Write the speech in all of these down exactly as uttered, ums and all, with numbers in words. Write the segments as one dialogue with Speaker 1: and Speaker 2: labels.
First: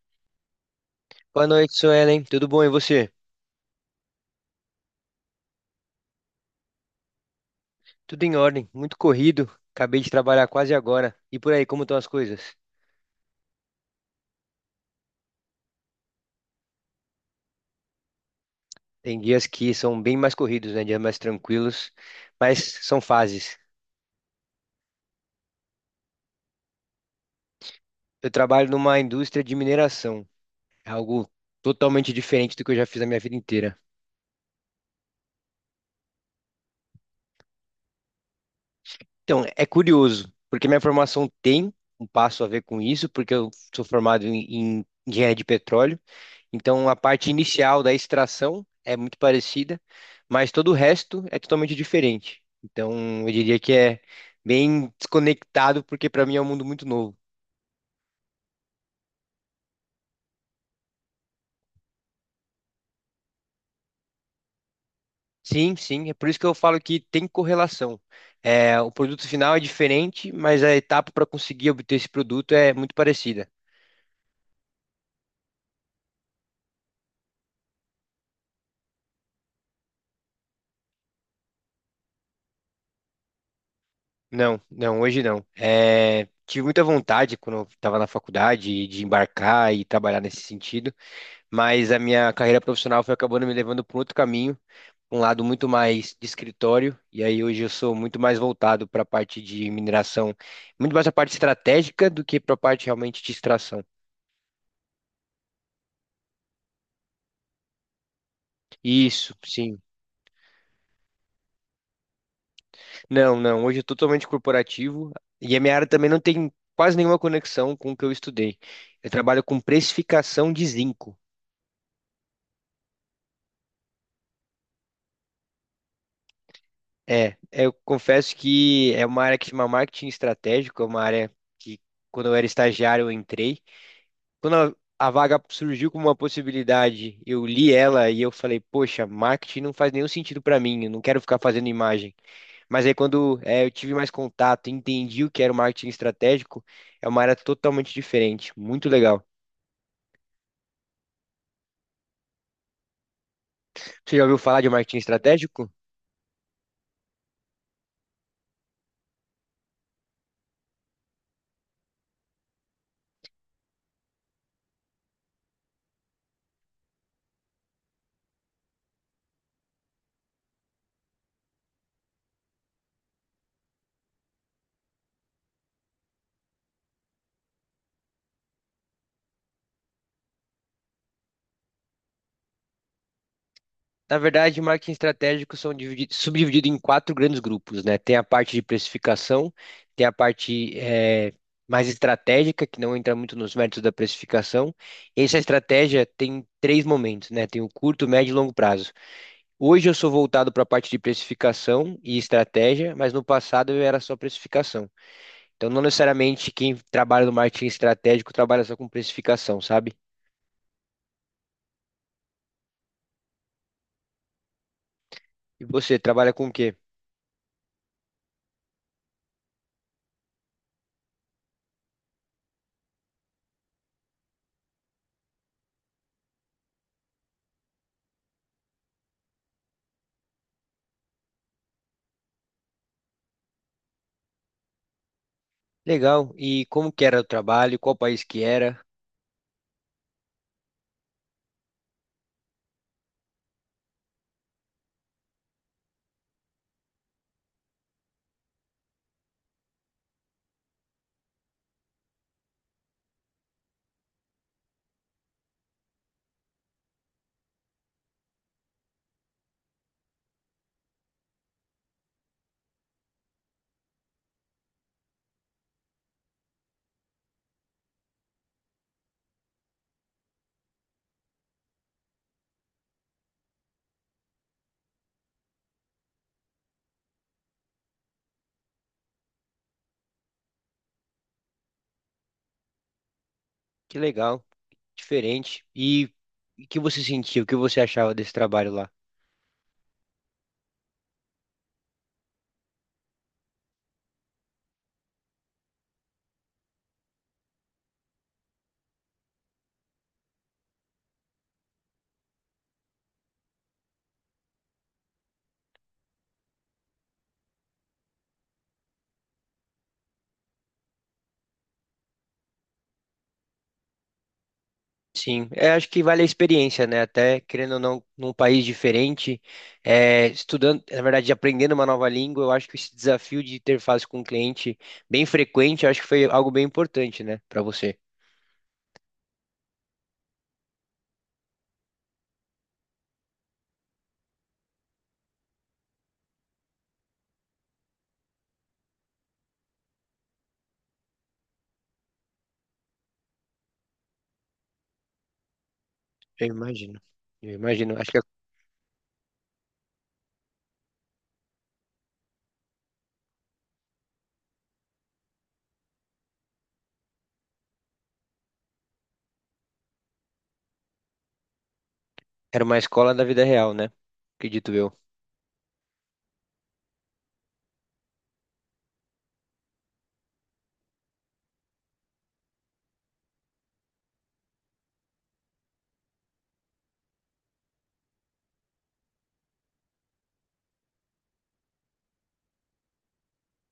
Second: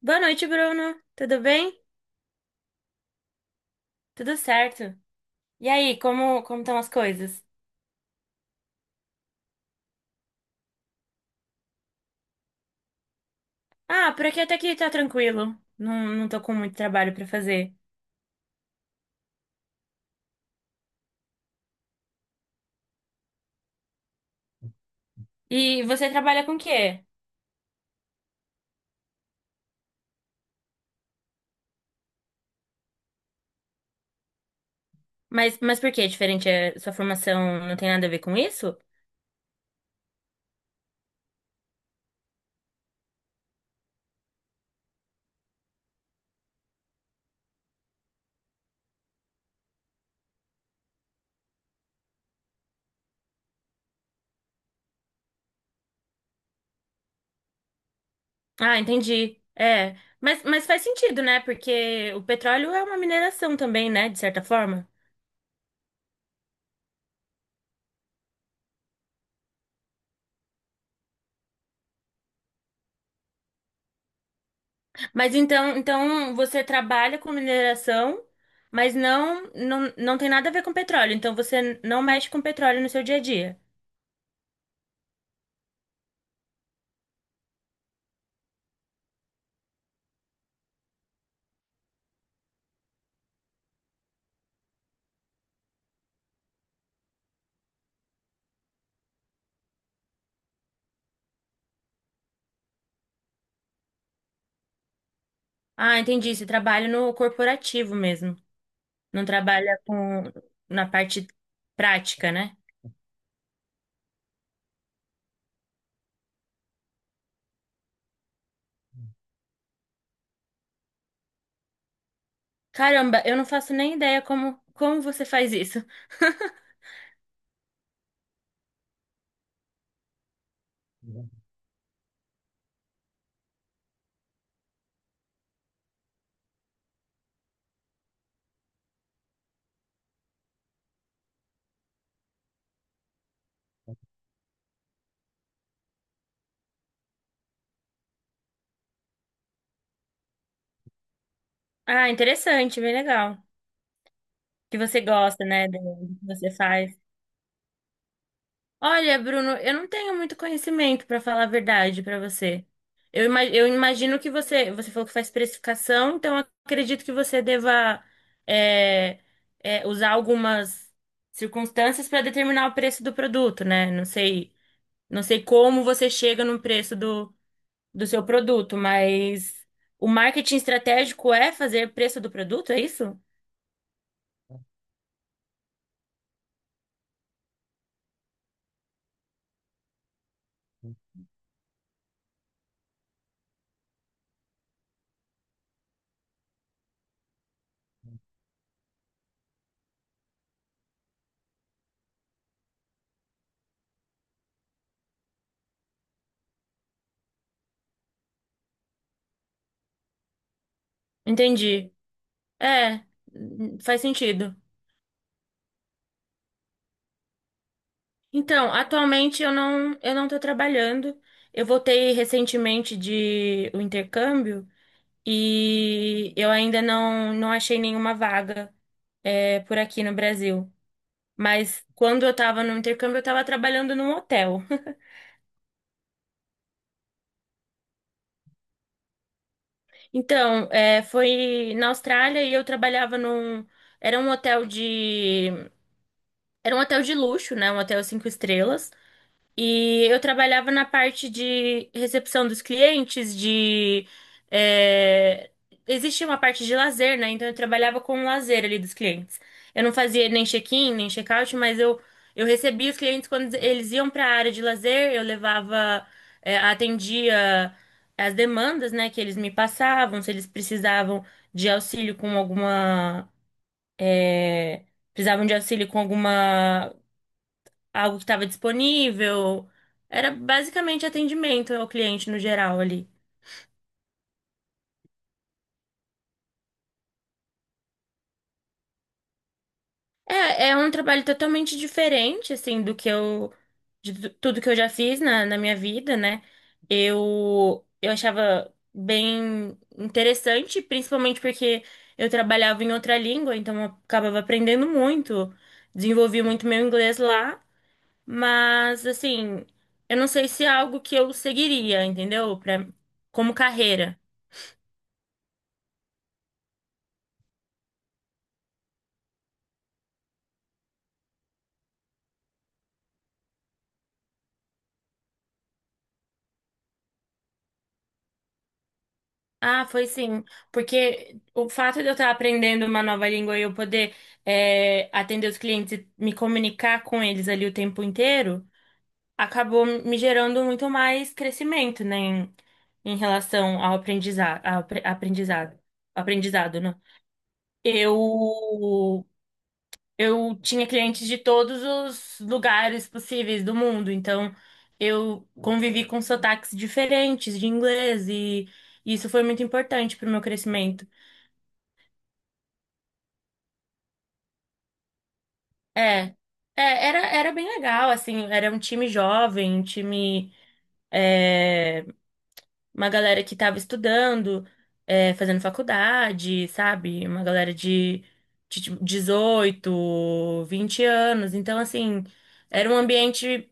Speaker 1: Boa noite, Bruno. Tudo
Speaker 2: Boa
Speaker 1: bem?
Speaker 2: noite, Suelen. Tudo bom e você?
Speaker 1: Tudo certo. E aí, como como estão as coisas?
Speaker 2: Tudo em ordem, muito corrido. Acabei de trabalhar quase agora. E por aí, como estão as coisas?
Speaker 1: Ah, por aqui até que tá tranquilo. Não, não tô com muito trabalho pra fazer.
Speaker 2: Tem dias que são bem mais corridos, né? Dias mais tranquilos, mas são fases.
Speaker 1: E você trabalha com o quê?
Speaker 2: Eu trabalho numa indústria de mineração, é algo totalmente diferente do que eu já fiz a minha vida inteira.
Speaker 1: Mas, mas por que é diferente? É, sua formação não tem nada a ver com isso?
Speaker 2: Então, é curioso, porque minha formação tem um passo a ver com isso, porque eu sou formado em, em engenharia de petróleo. Então a parte inicial da extração é muito parecida, mas todo o resto é totalmente diferente. Então eu diria que é bem desconectado, porque para mim é um mundo muito novo.
Speaker 1: Ah, entendi. É, mas, mas faz sentido, né? Porque o petróleo é uma mineração também, né? De certa forma.
Speaker 2: Sim, sim, é por isso que eu falo que tem correlação. É, o produto final é diferente, mas a etapa para conseguir obter esse produto é muito parecida.
Speaker 1: Mas então, então você trabalha com mineração, mas não, não, não tem nada a ver com petróleo. Então você não mexe com petróleo no seu dia a dia.
Speaker 2: Não, não, hoje não. É, tive muita vontade quando eu estava na faculdade de embarcar e trabalhar nesse sentido, mas a minha carreira profissional foi acabando me levando para outro caminho, um lado muito mais de escritório, e aí hoje eu sou muito mais voltado para a parte de mineração, muito mais a parte estratégica do que para a parte realmente de extração.
Speaker 1: Ah, entendi. Você trabalha no corporativo mesmo. Não
Speaker 2: Isso,
Speaker 1: trabalha
Speaker 2: sim.
Speaker 1: com na parte prática, né?
Speaker 2: Não, não, hoje eu tô totalmente corporativo, e a minha área também não tem quase nenhuma conexão com o que eu estudei. Eu trabalho com precificação de zinco.
Speaker 1: Caramba, eu não faço nem ideia como, como você faz isso.
Speaker 2: É, eu confesso que é uma área que chama marketing estratégico, é uma
Speaker 1: Uhum.
Speaker 2: área que quando eu era estagiário eu entrei, quando a, a vaga surgiu como uma possibilidade, eu li ela e eu falei, poxa, marketing não faz nenhum sentido para mim, eu não quero ficar fazendo imagem. Mas aí quando é, eu tive mais contato, entendi o que era o marketing estratégico, é uma área totalmente diferente, muito legal.
Speaker 1: Ah, interessante, bem legal.
Speaker 2: Você já ouviu falar de
Speaker 1: Que
Speaker 2: marketing
Speaker 1: você gosta, né,
Speaker 2: estratégico?
Speaker 1: do do que você faz. Olha, Bruno, eu não tenho muito conhecimento, para falar a verdade para você. Eu, ima- eu imagino que você, você falou que faz precificação, então eu acredito que você deva é, é, usar algumas circunstâncias para determinar o preço do produto, né? Não sei, não sei como você chega no preço do, do seu produto, mas o marketing estratégico é fazer preço do produto, é isso?
Speaker 2: Na verdade, marketing estratégico são dividi- subdividido em quatro grandes grupos, né? Tem a parte de precificação, tem a parte eh, mais estratégica, que não entra muito nos méritos da precificação. Essa estratégia tem três momentos, né? Tem o curto, médio e longo prazo. Hoje eu sou voltado para a parte de precificação e estratégia, mas no passado eu era só precificação. Então, não necessariamente quem trabalha no marketing estratégico trabalha só com precificação, sabe?
Speaker 1: Entendi. É, hum, Faz sentido.
Speaker 2: E você trabalha com o quê?
Speaker 1: Então, atualmente eu não eu não estou trabalhando. Eu voltei recentemente de o intercâmbio e eu ainda não, não achei nenhuma vaga é, por aqui no Brasil. Mas quando eu estava no intercâmbio, eu estava trabalhando num hotel.
Speaker 2: Legal. E como que era o trabalho? Qual país que era?
Speaker 1: Então, é, foi na Austrália e eu trabalhava num. Era um hotel de. Era um hotel de luxo, né? Um hotel cinco estrelas. E eu trabalhava na parte de recepção dos clientes, de. é, Existia uma parte de lazer, né? Então eu trabalhava com o lazer ali dos clientes. Eu não fazia nem check-in, nem check-out, mas eu, eu recebia os clientes quando eles iam para a área de lazer, eu levava, é, atendia as demandas, né, que eles me passavam, se eles precisavam de auxílio com alguma é, precisavam de auxílio com alguma algo que estava disponível. Era basicamente atendimento ao cliente no geral ali.
Speaker 2: Que legal, diferente. E e o que você sentiu? O que você achava desse trabalho lá?
Speaker 1: É, é um trabalho totalmente diferente, assim, do que eu, de tu- tudo que eu já fiz na, na minha vida, né? Eu, eu achava bem interessante, principalmente porque eu trabalhava em outra língua, então eu acabava aprendendo muito, desenvolvi muito meu inglês lá, mas, assim, eu não sei se é algo que eu seguiria, entendeu? Pra, como carreira.
Speaker 2: Sim, é, acho que vale a experiência, né? Até querendo ou não, num país diferente, é, estudando, na verdade, aprendendo uma nova língua, eu acho que esse desafio de interface com o cliente bem frequente, eu acho que foi algo bem importante, né, para você.
Speaker 1: Ah, foi sim. Porque o fato de eu estar aprendendo uma nova língua e eu poder é, atender os clientes e me comunicar com eles ali o tempo inteiro, acabou me gerando muito mais crescimento, né, em, em relação ao aprendizado, ao apre- aprendizado,
Speaker 2: Eu
Speaker 1: aprendizado, né?
Speaker 2: imagino, eu imagino. Acho que
Speaker 1: Eu, eu tinha clientes de todos os lugares possíveis do mundo, então eu convivi com sotaques diferentes de inglês e isso foi muito importante para o meu crescimento.
Speaker 2: era uma escola da vida real, né? Acredito eu.
Speaker 1: É, é, era, Era bem legal, assim, era um time jovem, um time, é, uma galera que tava estudando, é, fazendo faculdade, sabe? Uma galera de, de tipo, dezoito, vinte anos, então, assim, era um ambiente,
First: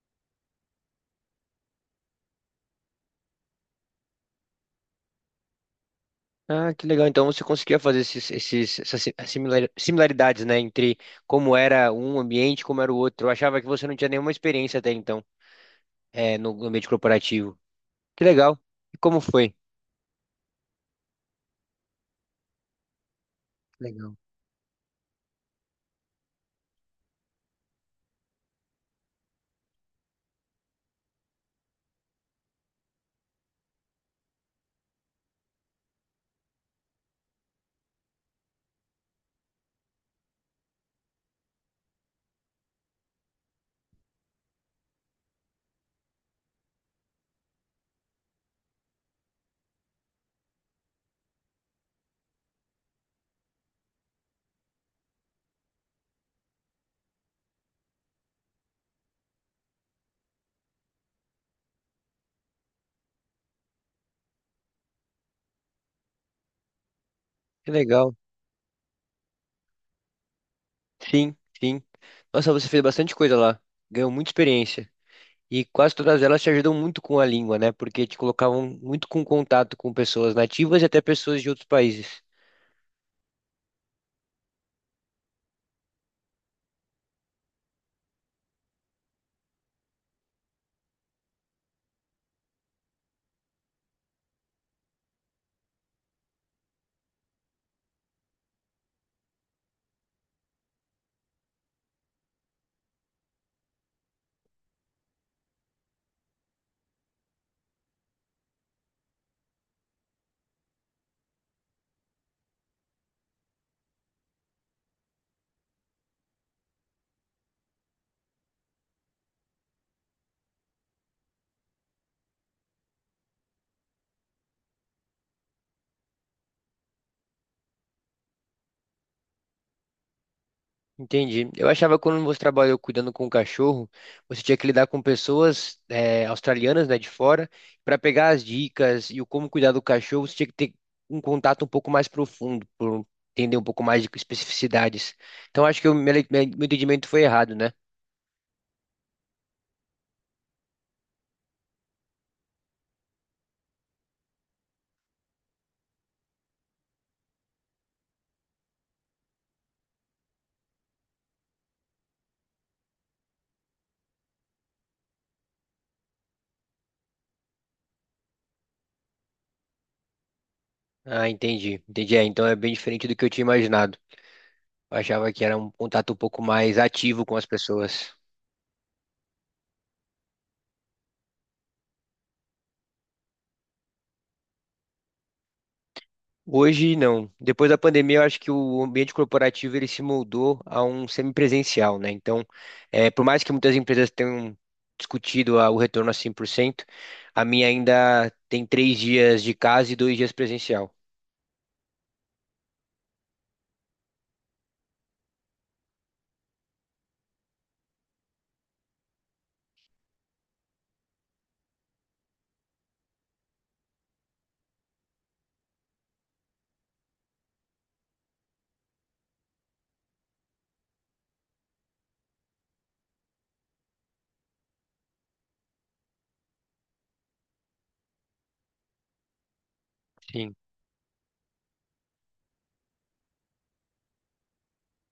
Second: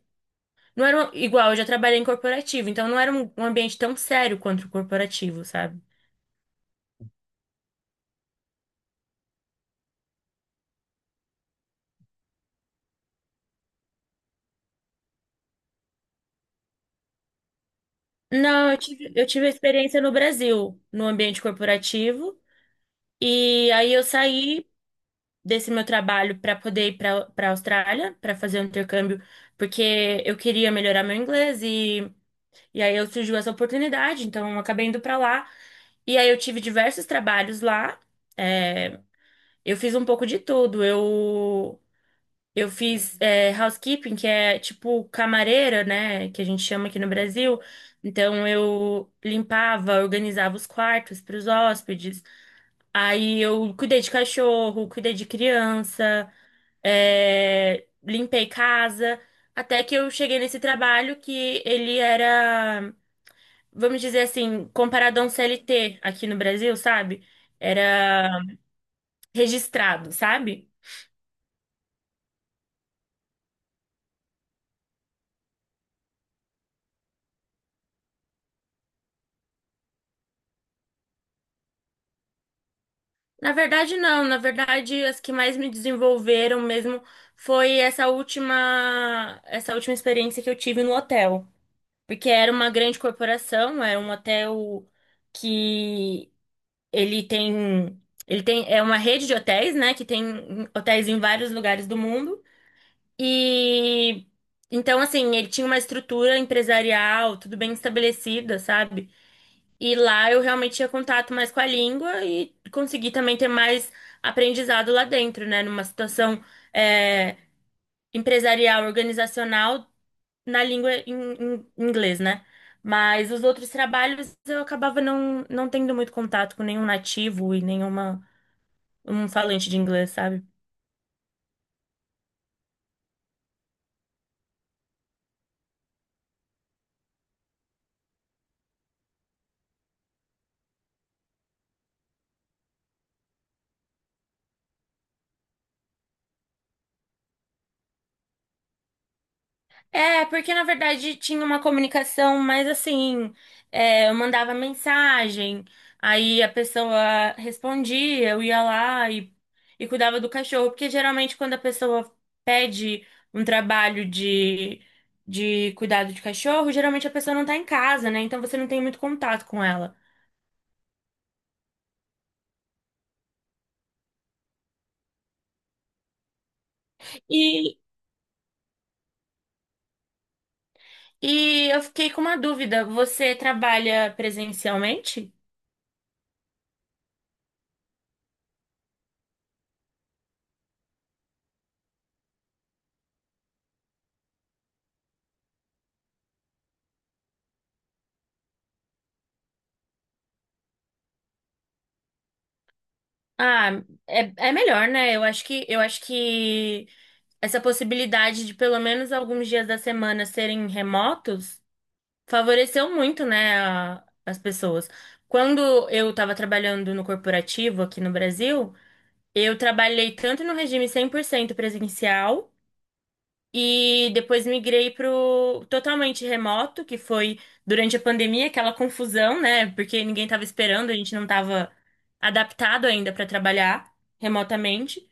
Speaker 1: não era um- igual, eu já trabalhei em corporativo, então não era um, um ambiente tão sério quanto o corporativo, sabe?
Speaker 2: Ah, que legal. Então você conseguia fazer esses, esses, essas si- similar- similaridades, né, entre como era um ambiente e como era o outro. Eu achava que você não tinha nenhuma experiência até então, é, no no ambiente corporativo. Que legal.
Speaker 1: Não, eu
Speaker 2: E
Speaker 1: tive,
Speaker 2: como
Speaker 1: eu tive a
Speaker 2: foi?
Speaker 1: experiência no Brasil, no ambiente corporativo, e
Speaker 2: Que
Speaker 1: aí eu
Speaker 2: legal.
Speaker 1: saí desse meu trabalho para poder ir para para Austrália, para fazer um intercâmbio, porque eu queria melhorar meu inglês e, e aí eu surgiu essa oportunidade, então eu acabei indo para lá. E aí eu tive diversos trabalhos lá. É, eu fiz um pouco de tudo. Eu eu fiz é, housekeeping, que é tipo camareira, né? Que a gente chama aqui no Brasil. Então eu limpava, organizava os quartos para os hóspedes. Aí eu cuidei de cachorro, cuidei de criança, é, limpei casa. Até que eu cheguei nesse trabalho que ele era, vamos dizer assim, comparado a um C L T aqui no Brasil, sabe?
Speaker 2: Que legal.
Speaker 1: Era registrado, sabe?
Speaker 2: Sim, sim. Nossa, você fez bastante coisa lá. Ganhou muita experiência. E quase todas elas te ajudam muito com a língua, né? Porque te colocavam muito com contato com pessoas nativas e até pessoas de outros países.
Speaker 1: Na verdade, não. Na verdade, as que mais me desenvolveram mesmo foi essa última, essa última experiência que eu tive no hotel. Porque era uma grande corporação, era um hotel que ele tem, ele tem, é uma rede de hotéis, né, que tem hotéis em vários lugares do mundo. E então assim, ele tinha uma estrutura empresarial, tudo bem estabelecida, sabe? E lá eu realmente tinha contato mais com a língua e consegui também ter mais aprendizado lá dentro, né? Numa situação é, empresarial, organizacional, na língua em, em inglês, né? Mas os outros trabalhos eu acabava não, não tendo muito contato com nenhum nativo e nenhuma um falante de inglês, sabe?
Speaker 2: Entendi. Eu achava que quando você trabalhou cuidando com o cachorro, você tinha que lidar com pessoas eh, australianas, né, de fora, para pegar as dicas e o como cuidar do cachorro, você tinha que ter um contato um pouco mais profundo, por entender um pouco mais de especificidades. Então acho que o meu, meu meu entendimento foi errado, né?
Speaker 1: É, porque na verdade tinha uma comunicação mais assim, é, eu mandava mensagem, aí a pessoa respondia, eu ia lá e, e cuidava do cachorro, porque geralmente quando a pessoa pede um trabalho de, de cuidado de cachorro, geralmente a pessoa não tá em casa, né? Então você não tem muito contato com ela.
Speaker 2: Ah, entendi. Entendi. É, então é bem diferente do que eu tinha imaginado. Eu achava que era um contato um pouco mais ativo com as
Speaker 1: E,
Speaker 2: pessoas.
Speaker 1: e eu fiquei com uma dúvida, você trabalha presencialmente?
Speaker 2: Hoje não. Depois da pandemia, eu acho que o ambiente corporativo ele se moldou a um semipresencial, né? Então, eh, por mais que muitas empresas tenham discutido a- o retorno a cem por cento, a minha ainda tem três dias de casa e dois dias presencial.
Speaker 1: Ah, é, é melhor, né? Eu acho que, eu acho que essa possibilidade de pelo menos alguns dias da semana serem remotos favoreceu muito, né, a- as pessoas. Quando eu estava trabalhando no corporativo aqui no Brasil, eu trabalhei tanto no regime cem por cento presencial e depois migrei para o totalmente remoto, que foi durante a pandemia, aquela confusão, né, porque ninguém estava
Speaker 2: Sim,
Speaker 1: esperando, a gente não estava adaptado ainda para trabalhar remotamente.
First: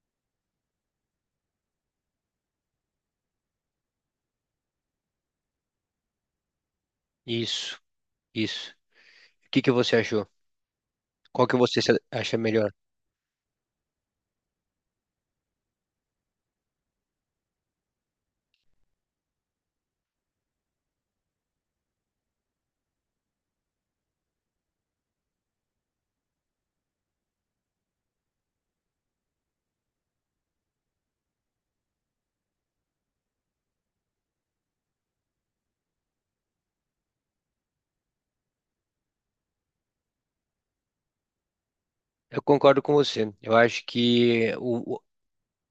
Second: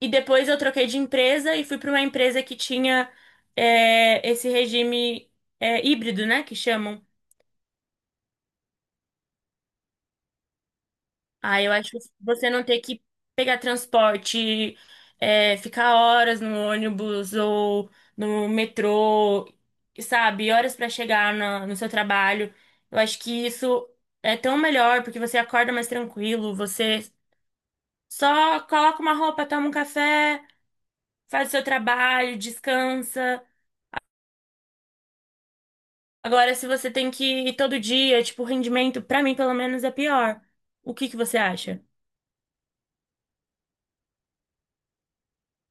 Speaker 1: E depois eu troquei de empresa e fui para uma empresa que tinha é, esse regime é, híbrido, né? Que chamam.
Speaker 2: isso, isso. O que que você achou? Qual que
Speaker 1: Ah, eu
Speaker 2: você
Speaker 1: acho que
Speaker 2: se- acha
Speaker 1: você não
Speaker 2: melhor?
Speaker 1: ter que pegar transporte, é, ficar horas no ônibus ou no metrô, sabe? Horas para chegar na- no seu trabalho. Eu acho que isso é tão melhor porque você acorda mais tranquilo, você só coloca uma roupa, toma um café, faz o seu trabalho, descansa. Agora, se você tem que ir todo dia, tipo, o rendimento, pra mim, pelo menos, é pior. O que que você acha?
Speaker 2: Eu concordo com você. Eu acho que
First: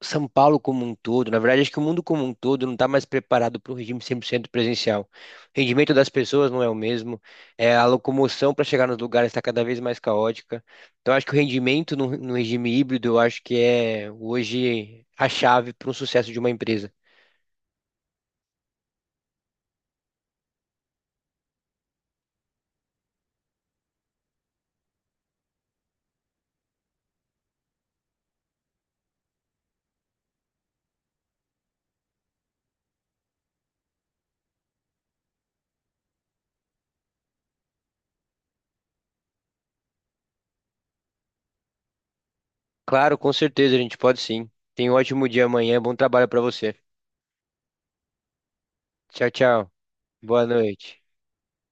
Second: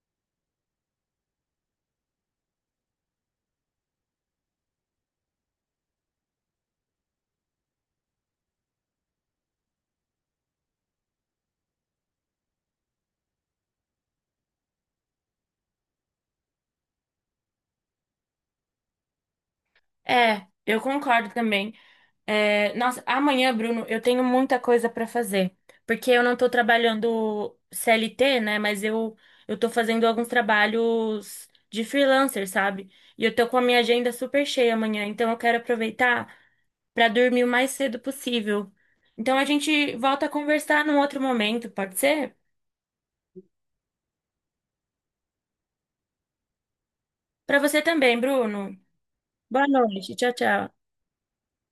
Speaker 2: São Paulo como um todo, na verdade, acho que o mundo como um todo não está mais preparado para um regime cem por cento presencial. O rendimento das pessoas não é o mesmo, é, a locomoção para chegar nos lugares está cada vez mais caótica. Então, acho que o rendimento no, no regime híbrido, eu acho que é hoje a chave para um sucesso de uma empresa.
Speaker 1: É, eu concordo também. É, nossa, amanhã, Bruno, eu tenho muita coisa pra fazer. Porque eu não tô trabalhando C L T, né? Mas eu, eu tô fazendo alguns trabalhos de freelancer, sabe? E eu tô com a minha agenda super cheia amanhã. Então, eu quero aproveitar pra dormir o mais cedo possível. Então, a gente volta a conversar num outro momento, pode ser?
Speaker 2: Claro, com certeza, a gente pode sim. Tenha um ótimo dia amanhã, bom trabalho para você.
Speaker 1: Pra você também, Bruno.
Speaker 2: Tchau,
Speaker 1: Boa
Speaker 2: tchau.
Speaker 1: noite. Tchau,
Speaker 2: Boa
Speaker 1: tchau.
Speaker 2: noite.